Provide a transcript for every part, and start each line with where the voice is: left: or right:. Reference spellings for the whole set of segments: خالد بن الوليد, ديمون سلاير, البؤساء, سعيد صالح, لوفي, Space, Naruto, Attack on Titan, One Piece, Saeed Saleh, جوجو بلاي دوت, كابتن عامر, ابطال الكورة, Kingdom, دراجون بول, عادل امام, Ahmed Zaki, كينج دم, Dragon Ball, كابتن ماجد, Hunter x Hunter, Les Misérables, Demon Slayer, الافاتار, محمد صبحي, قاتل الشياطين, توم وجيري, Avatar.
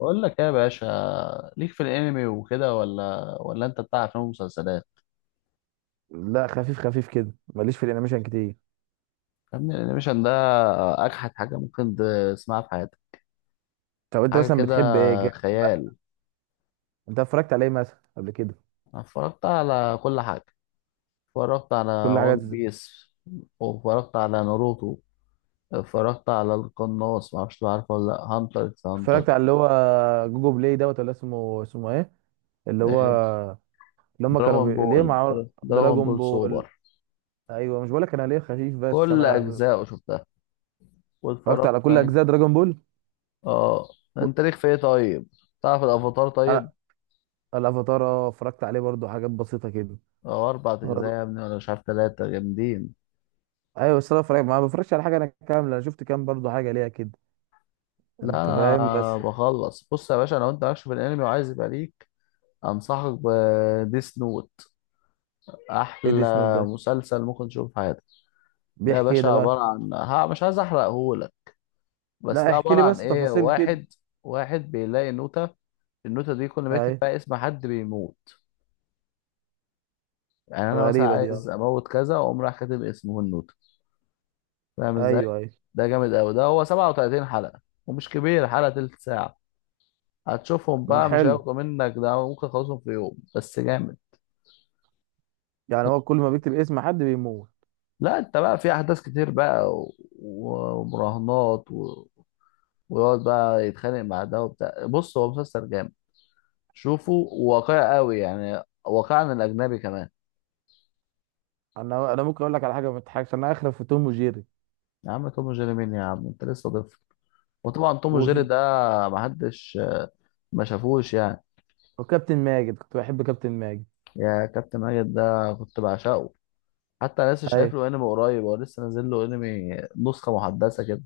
left: بقول لك ايه يا باشا؟ ليك في الانمي وكده ولا انت بتاع افلام ومسلسلات؟
right: لا، خفيف خفيف كده، ماليش في الانيميشن كتير.
left: يا ابني الانيميشن ده اجحد حاجه ممكن تسمعها في حياتك.
right: طب انت
left: حاجه
right: مثلا
left: كده،
right: بتحب ايه
left: خيال.
right: انت اتفرجت على ايه مثلا قبل كده؟
left: أنا اتفرجت على كل حاجه، اتفرجت على
right: كل حاجه
left: وان بيس، واتفرجت على ناروتو، اتفرجت على القناص، ما اعرفش عارفه ولا لا، هانتر اكس هانتر.
right: اتفرجت على اللي هو جوجو بلاي دوت، ولا اسمه ايه، اللي هو،
left: إيه،
right: اللي هم كانوا
left: دراغون بول،
right: ليه مع
left: دراغون
right: دراجون
left: بول سوبر،
right: بول. ايوه، مش بقولك انا ليه خفيف، بس
left: كل
right: انا
left: اجزائه شفتها.
right: اتفرجت
left: واتفرجت
right: على كل
left: على
right: اجزاء دراجون بول.
left: اه انت ليك في ايه طيب؟ تعرف الافاتار؟ طيب،
right: انا، الافاتار، اتفرجت عليه برضو، حاجات بسيطه كده.
left: أو أربع أجزاء
right: اه،
left: يا ابني، ولا مش عارف، تلاتة جامدين.
right: ايوه، بس انا اتفرجت، ما بفرجش على حاجه كامله، شفت كام برضو حاجه ليها كده.
left: لا
right: انت فاهم،
left: أنا
right: بس
left: بخلص، بص يا باشا، لو أنت مالكش في الأنمي وعايز يبقى ليك، أنصحك بديس نوت،
right: ايه دي سنود
left: أحلى
right: ده؟
left: مسلسل ممكن تشوفه في حياتك. ده يا
right: بيحكي ايه
left: باشا
right: ده
left: عبارة
right: بقى؟
left: عن، ها، مش عايز أحرقهولك، بس
right: لا،
left: ده
right: احكي
left: عبارة
right: لي
left: عن
right: بس
left: إيه،
right: تفاصيل كده.
left: واحد، واحد بيلاقي نوتة، النوتة دي كل ما يكتب
right: اي.
left: فيها اسم حد بيموت، يعني أنا مثلا
right: غريبة دي، اه.
left: عايز أموت كذا وأقوم رايح كاتب اسمه النوتة. فاهم إزاي؟
right: ايوه، ايوه.
left: ده جامد أوي، ده هو 37 حلقة، ومش كبير، حلقة تلت ساعة، هتشوفهم بقى، مش
right: حلو.
left: هياخدوا منك، ده ممكن تخلصهم في يوم، بس جامد.
right: يعني هو كل ما بيكتب اسم حد بيموت؟
left: لا انت بقى في احداث كتير بقى ومراهنات. ويقعد بقى يتخانق مع ده وبتاع، بص هو مسلسل جامد، شوفه، واقعي قوي يعني، واقعي عن الاجنبي كمان.
right: انا ممكن اقول لك على حاجة ما تضحكش، انا اخرف في توم وجيري.
left: يا عم توم وجيري مين يا عم؟ انت لسه طفل. وطبعا توم وجيري
right: وفي،
left: ده محدش ما شافوش يعني.
right: وكابتن ماجد، كنت بحب كابتن ماجد.
left: يا كابتن ماجد ده كنت بعشقه، حتى انا لسه
right: اي.
left: شايف له انمي قريب، هو لسه نازل له انمي، نسخه محدثه كده.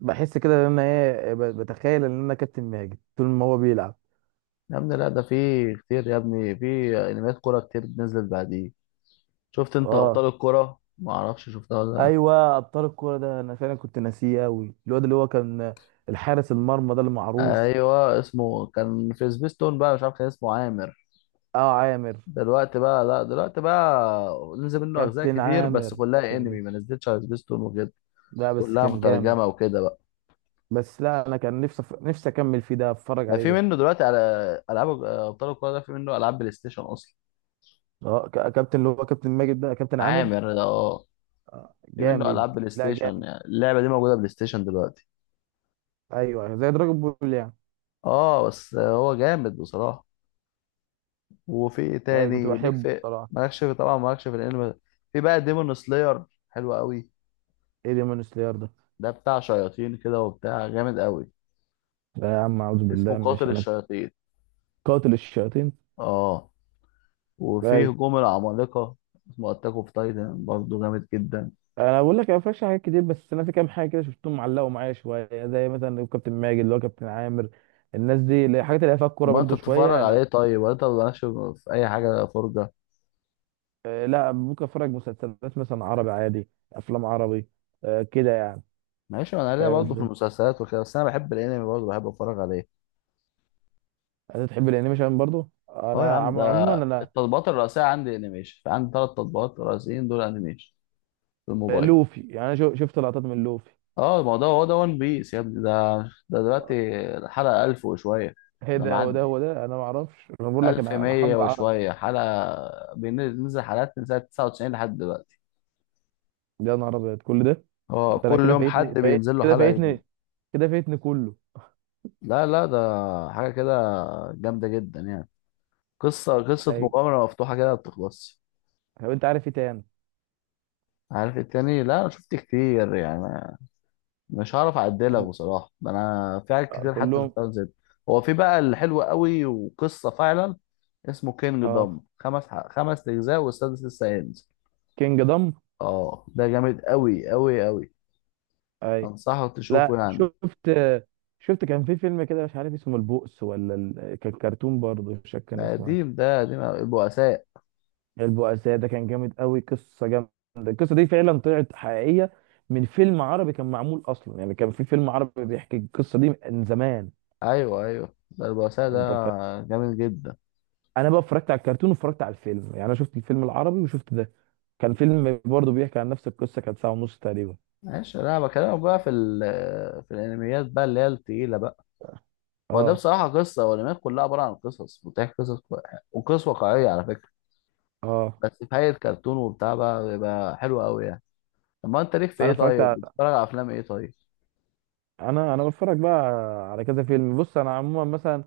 right: بحس كده ان انا، ايه، بتخيل ان انا كابتن ماجد طول ما هو بيلعب.
left: يا ابني لا، ده في كتير يا ابني، في انميات كوره كتير نزلت بعديه. شفت انت ابطال
right: اه،
left: الكوره، ما اعرفش شفتها ولا
right: ايوه، ابطال الكورة ده انا فعلا كنت ناسيه قوي، الواد اللي هو كان الحارس المرمى ده
left: لا؟
right: المعروف.
left: ايوه، اسمه كان في سبيستون بقى، مش عارف، كان اسمه عامر.
right: اه، عامر.
left: دلوقتي بقى لا، دلوقتي بقى نزل منه اجزاء
right: كابتن
left: كتير، بس
right: عامر،
left: كلها
right: كان
left: انمي،
right: جامد.
left: ما نزلتش على سبيستون وكده،
right: لا، بس
left: كلها
right: كان جامد.
left: مترجمه وكده بقى.
right: بس لا، انا كان نفسي نفسي اكمل فيه ده، اتفرج
left: ده
right: عليه
left: في
right: ده.
left: منه دلوقتي على العاب ابطال الكوره، ده في منه العاب بلاي ستيشن اصلا.
right: اه، كابتن، اللي هو كابتن ماجد ده كابتن عامر.
left: عامر ده، اه.
right: آه،
left: في منه
right: جامد.
left: العاب بلاي
right: لا،
left: ستيشن،
right: جامد.
left: يعني اللعبه دي موجوده بلاي ستيشن دلوقتي.
right: ايوه، أيوه، زي دراجون بول يعني.
left: اه بس هو جامد بصراحه. وفي إيه
right: ايوه، كنت
left: تاني ليك
right: بحبه
left: في،
right: بصراحه.
left: مالكش في طبعا، مالكش في الانمي. في بقى ديمون سلاير، حلو قوي،
right: ايه ديمون سلاير ده؟
left: ده بتاع شياطين كده وبتاع، جامد قوي،
right: لا يا عم، اعوذ
left: اسمه
right: بالله، معلش،
left: قاتل
right: انا في
left: الشياطين.
right: قاتل الشياطين.
left: اه، وفي
right: ايوه.
left: هجوم العمالقة، اسمه اتاك اوف تايتن، برضه جامد جدا.
right: انا بقول لك انا مفيش حاجات كتير، بس انا في كام حاجه كده شفتهم، معلقوا معايا شويه، زي مثلا كابتن ماجد اللي هو كابتن عامر. الناس دي، الحاجات اللي هي فيها الكوره
left: ما انت
right: برضو
left: بتتفرج
right: شويه، انا،
left: عليه طيب ولا انت مالكش في اي حاجة فرجة؟
right: آه، لا، ممكن اتفرج مسلسلات مثلا عربي عادي، افلام عربي. آه، كده يعني.
left: ماشي، ما انا ليا
right: فاهم
left: برضه في
right: الفكره.
left: المسلسلات وكده، بس انا بحب الانمي برضه، بحب اتفرج عليه.
right: انت تحب الانيميشن برضو،
left: اه يا
right: انا
left: عم، ده
right: عموما انا.
left: التطبيقات الرئيسية عندي انيميشن، عندي ثلاث تطبيقات رئيسيين دول انيميشن في الموبايل.
right: لوفي، يعني انا شفت لقطات من لوفي.
left: اه ما هو ده، هو ده ون بيس يا ابني، ده ده دلوقتي الحلقة 1000 وشوية،
right: ايه
left: ده
right: ده؟ وده
left: معدي
right: وده انا ما اعرفش، انا بقول لك، انا
left: 1100
right: حافظ عربي.
left: وشوية حلقة، بينزل حلقات من سنة 99 لحد دلوقتي،
right: يا نهار ابيض، كل ده!
left: هو
right: انت، انا
left: كل
right: كده
left: يوم
right: فايتني،
left: حد
right: فايت
left: بينزل له
right: كده
left: حلقة جديدة.
right: فايتني، كده فايتني كله.
left: لا لا، ده حاجة كده جامدة جدا يعني، قصة
right: اي.
left: مغامرة مفتوحة كده ما بتخلصش.
right: طب انت عارف ايه تاني؟
left: عارف التاني؟ لا انا شفت كتير يعني، مش هعرف اعدلك
right: يعني،
left: بصراحه، ده انا في حاجات
right: آه،
left: كتير حتى
right: كلهم.
left: شفتها زي دي. هو في بقى اللي حلو قوي وقصه فعلا، اسمه كينج دوم،
right: اه،
left: خمس اجزاء والسادس لسه هينزل.
right: كينج دم.
left: اه، ده جامد قوي قوي قوي،
right: اي.
left: انصحك
right: لا،
left: تشوفه يعني.
right: شفت، كان في فيلم كده مش عارف اسمه البؤس ولا كان كرتون برضه، مش فاكر
left: ده
right: كان اسمه
left: قديم،
right: إيه.
left: ده قديم أوي. البؤساء.
right: البؤساء ده كان جامد قوي، قصه جامده. القصه دي فعلا طلعت حقيقيه، من فيلم عربي كان معمول اصلا، يعني كان في فيلم عربي بيحكي القصه دي من زمان.
left: ايوه ايوه، ده البؤساء ده
right: انت فاهم،
left: جامد جدا.
right: انا بقى اتفرجت على الكرتون واتفرجت على الفيلم، يعني انا شفت الفيلم العربي وشفت ده. كان فيلم برضه بيحكي عن نفس القصه، كانت ساعه ونص تقريبا.
left: ماشي، لا بكلمك بقى في ال... في الانميات بقى اللي هي التقيله بقى، هو ده
right: اه،
left: بصراحه قصه، والانميات كلها عباره عن قصص، بتحكي وقصص واقعيه على فكره،
right: اه.
left: بس في حاجة كرتون وبتاع بقى بيبقى حلو قوي يعني. طب ما انت ليك في
right: انا
left: ايه
right: اتفرجت
left: طيب؟
right: على...
left: بتتفرج على افلام ايه طيب؟
right: انا بتفرج بقى على كذا فيلم، بص انا عموما مثلا،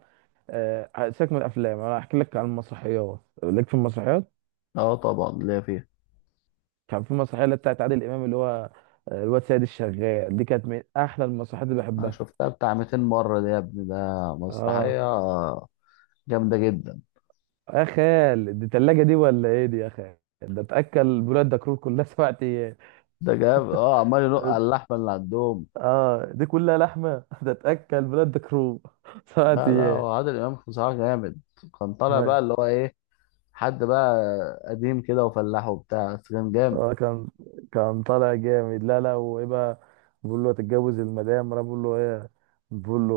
right: آه، سيبك من الافلام، انا هحكي لك عن المسرحيات، ليك في المسرحيات؟
left: اه طبعا ليا فيها.
right: كان في مسرحيه اللي بتاعت عادل امام، اللي هو، الواد سيد الشغال، دي كانت من احلى المسرحيات اللي
left: انا
right: بحبها.
left: شفتها بتاع 200 مرة دي يا ابني، ده
right: اه.
left: مسرحية جامدة جدا.
right: يا خال، دي تلاجة دي ولا ايه دي يا خال؟ ده تاكل بلاد دكرور كلها 7 ايام.
left: ده جاب، اه، عمال ينق على اللحمة اللي عندهم.
right: اه، دي كلها لحمه. ده تاكل بلاد دكرور سبع
left: لا لا، وعادل امام بصراحة جامد، كان طالع
right: ايام
left: بقى اللي هو ايه، حد بقى قديم كده وفلاح وبتاع، بس كان جامد.
right: اه، كان، كان طالع جامد. لا، لا، وايه بقى؟ بقول له هتتجوز المدام، راح بقول له ايه. بقول له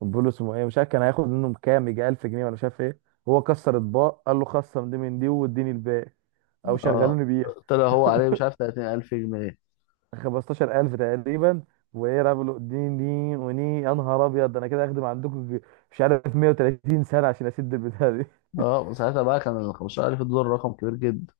right: بقول له اسمه ايه، مش عارف، كان هياخد منهم كام، يجي 1000 جنيه ولا مش عارف ايه. هو كسر اطباق، قال له خصم دي من دي واديني الباقي، او
left: اه
right: شغلوني بيها
left: طلع هو عليه مش عارف 30000 جنيه.
right: 15000 تقريبا. وايه، راح بقول له اديني دي وني، يا نهار ابيض، ده انا كده اخدم عندكم مش عارف 130 سنه عشان اسد البتاع دي.
left: اه وساعتها بقى كان ال 15000 دول رقم كبير جدا.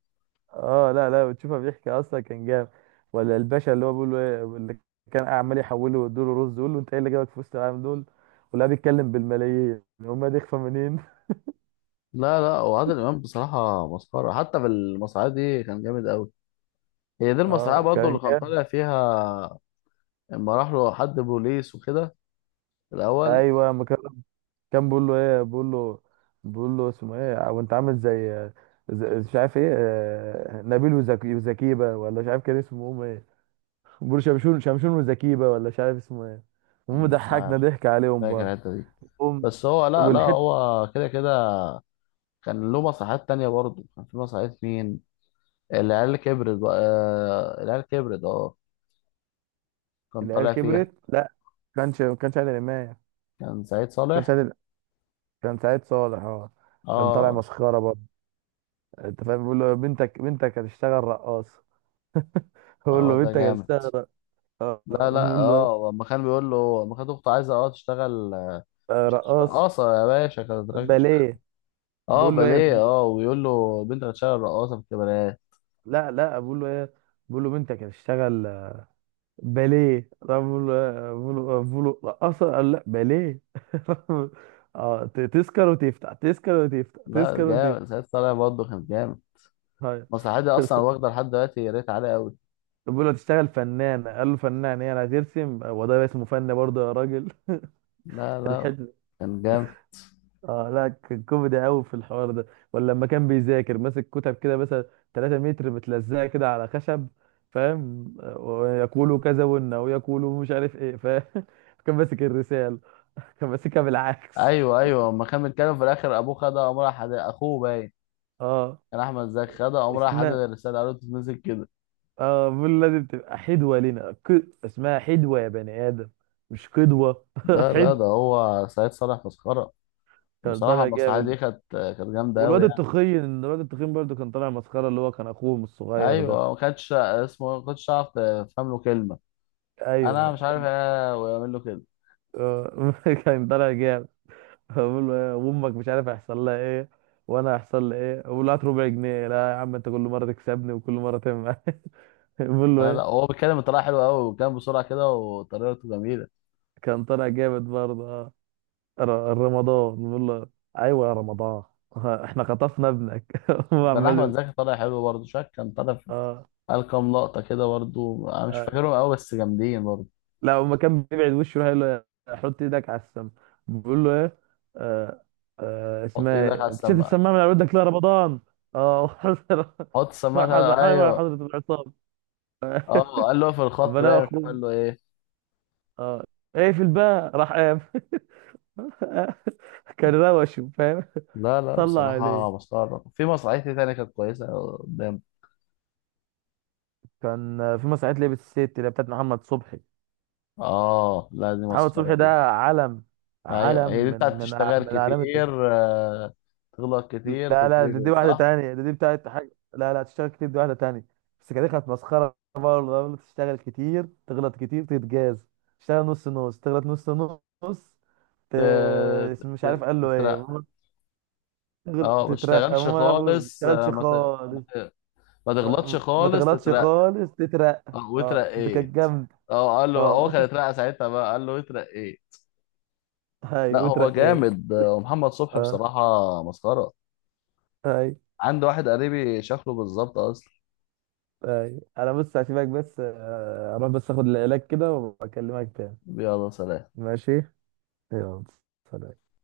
right: اه، لا، لا، بتشوفها بيحكي اصلا، كان جاب، ولا الباشا اللي هو بيقول له ايه، اللي كان عمال يحوله ويديله رز، يقول له انت ايه اللي جابك في وسط العالم دول، ولا بيتكلم بالملايين، هم دي اخفى منين؟
left: لا لا، وعادل امام بصراحه مسخره، حتى في المسرحيه دي كان جامد قوي. هي دي المسرحيه
right: اه،
left: برضه
right: كان
left: اللي كان
right: جاب.
left: طالع فيها لما راح له حد بوليس وكده في الاول،
right: ايوه، ما كان، كان بيقول له ايه، بيقول له اسمه ايه وانت عامل زي، مش عارف ايه، نبيل وزكي وزكيبه، ولا مش عارف كان اسمه هم ايه. بيقول له شمشون، شمشون وزكيبه، ولا مش عارف اسمه ايه. هم
left: مش
right: ضحكنا
left: عارف،
right: ضحك عليهم برضه.
left: فاكر الحته دي؟
right: هم،
left: بس هو لا لا،
right: والحته،
left: هو كده كده كان له مسرحيات تانية برضه. كان في مسرحيه مين، العيال كبرت بقى، آه، العيال كبرت، اه، كان
right: العيال
left: طالع فيها
right: كبرت، لا، ما كانش عادل امام.
left: كان سعيد
right: كان
left: صالح،
right: سعيد، كان سعيد صالح، اه. كان طالع
left: اه.
right: مسخره برضه. انت فاهم، بيقول له بنتك هتشتغل رقاص. بيقول
left: اه
right: له
left: ده
right: بنتك
left: جامد.
right: هتشتغل رقاص. آه، آه.
left: لا لا
right: بيقول له إيه؟
left: اه، لما كان بيقول له، لما كانت اخته عايزه اه تشتغل، آه،
right: آه،
left: مش هتشتغل-
right: رقاص
left: اه صار يا باشا، كانت،
right: باليه.
left: اه،
right: بيقول له ايه؟
left: باليه، اه، ويقول له بنت هتشتغل رقاصه في الكباريه.
right: لا، لا، بيقول له ايه؟ بيقول له بنتك هتشتغل باليه، راح بيقول له، بيقول له رقاصه، قال لا باليه. اه، تسكر وتفتح، تسكر وتفتح،
left: لا
right: تسكر وتفتح.
left: جامد، سعيد طالع برضه كان جامد،
right: هاي.
left: مسرحيه دي اصلا واخده لحد دلوقتي ريت عالي قوي.
right: بيقول له تشتغل فنان، قال له فنان ايه، انا هترسم وده اسمه فن برضه يا راجل؟
left: لا لا
right: الحلم.
left: كان جامد.
right: اه، لا، كان كوميدي قوي في الحوار ده. ولا لما كان بيذاكر، ماسك كتب كده مثلا 3 متر متلزقه كده على خشب، فاهم؟ ويقول كذا وإن، ويقول مش عارف ايه، فاهم؟ كان ماسك الرساله، كان ماسكها بالعكس.
left: ايوه ايوه، اما كان بيتكلم في الاخر ابوه خدها، قام راح اخوه باين
right: اه،
left: كان احمد زكي خدها، قام راح حدد
right: اسمها،
left: الرساله، قالوا تتمسك كده.
right: اه بيقول لازم تبقى حدوه لنا اسمها حدوه يا بني ادم، مش قدوه.
left: لا لا، ده
right: حدوه،
left: هو سعيد صالح مسخره،
right: كان
left: وبصراحه
right: طالع
left: المسرحيه دي
right: جامد.
left: كانت جامده قوي
right: والواد
left: يعني.
right: التخين، الواد التخين برضه كان طالع مسخره، اللي هو كان اخوهم الصغير ده.
left: ايوه ما كانتش اسمه إيه، ما كنتش اعرف تفهم له كلمه، انا
right: ايوه،
left: مش عارف ايه ويعمل له كده.
right: آه، كان طالع جامد. بقول له ايه، وامك مش عارف هيحصل لها ايه، وانا هيحصل لي ايه، بقول له هات ربع جنيه، لا يا عم انت كل مره تكسبني وكل مره تعمل معايا. بقول له
left: لا لا
right: ايه؟
left: هو بيتكلم بطريقه حلوه قوي، وكان بسرعه كده وطريقته جميله.
right: كان طالع جامد برضه، اه. رمضان بقول له، ايوه يا رمضان. احنا خطفنا ابنك. هو
left: وكان
right: عمال
left: احمد
right: يقول،
left: زكي طالع حلو برضه، شاك، كان طالع في
right: اه،
left: قال كام لقطه كده برضه، انا مش
right: آه،
left: فاكرهم قوي بس جامدين برضه.
right: لو ما كان بيبعد وشه يروح يقول له، حط ايدك على السم. بيقول له ايه؟ آه، آه،
left: حط
right: اسمها
left: ايدك على
right: ايه، انت شفت
left: السماعه.
right: السماعه من على ودك ليه يا رمضان؟ اه.
left: حط السماعه تعالى. ايوه،
right: حضرة العصام.
left: اه، قال له في الخط
right: فلا
left: بقى، مش عارف
right: اخوه،
left: قال له ايه.
right: اه، ايه في الباء، راح قام. كان روشه، فاهم؟
left: لا لا
right: طلع عليه.
left: بصراحه مسخره. في مسرحيه إيه تانية كانت كويسه قدام؟
right: كان في مسرحيه لعبه الست اللي هي بتاعت محمد صبحي.
left: اه لا دي
right: محمد
left: مسخره
right: صبحي ده
left: دي.
right: علم،
left: ايوه
right: علم
left: هي دي
right: من
left: بتاعت
right: من
left: تشتغل
right: من اعلام.
left: كتير، آه، تغلط كتير
right: لا، لا، دي
left: تتربط،
right: واحدة
left: صح؟
right: تانية، دي بتاعت حاجة، لا لا تشتغل كتير، دي واحدة تانية. بس كده كانت مسخرة برضه، قبل تشتغل كتير، تغلط كتير، تتجاز. تشتغل نص نص، تغلط نص، نص، ت...
left: ت-
right: مش عارف قال له ايه،
left: تترقى،
right: المهم
left: اه، ما
right: تترقى،
left: اشتغلش
right: ما ما
left: خالص،
right: تشتغلش
left: آه،
right: خالص،
left: ما تغلطش
right: ما
left: خالص
right: تغلطش
left: تترقى.
right: خالص، تترقى.
left: آه،
right: اه، دي كانت
left: واترقيت.
right: جامدة.
left: اه قال له، هو
right: اه.
left: كان اترقى ساعتها بقى قال له اترقيت.
right: هاي،
left: لا هو
right: وترقيت.
left: جامد، آه، ومحمد صبحي
right: اه.
left: بصراحة مسخرة،
right: هاي.
left: عنده واحد قريبي شكله بالظبط اصلا.
right: هاي، انا بص هسيبك بس، اروح بس اخد العلاج كده وبكلمك تاني.
left: يلا سلام.
right: ماشي، يلا سلام.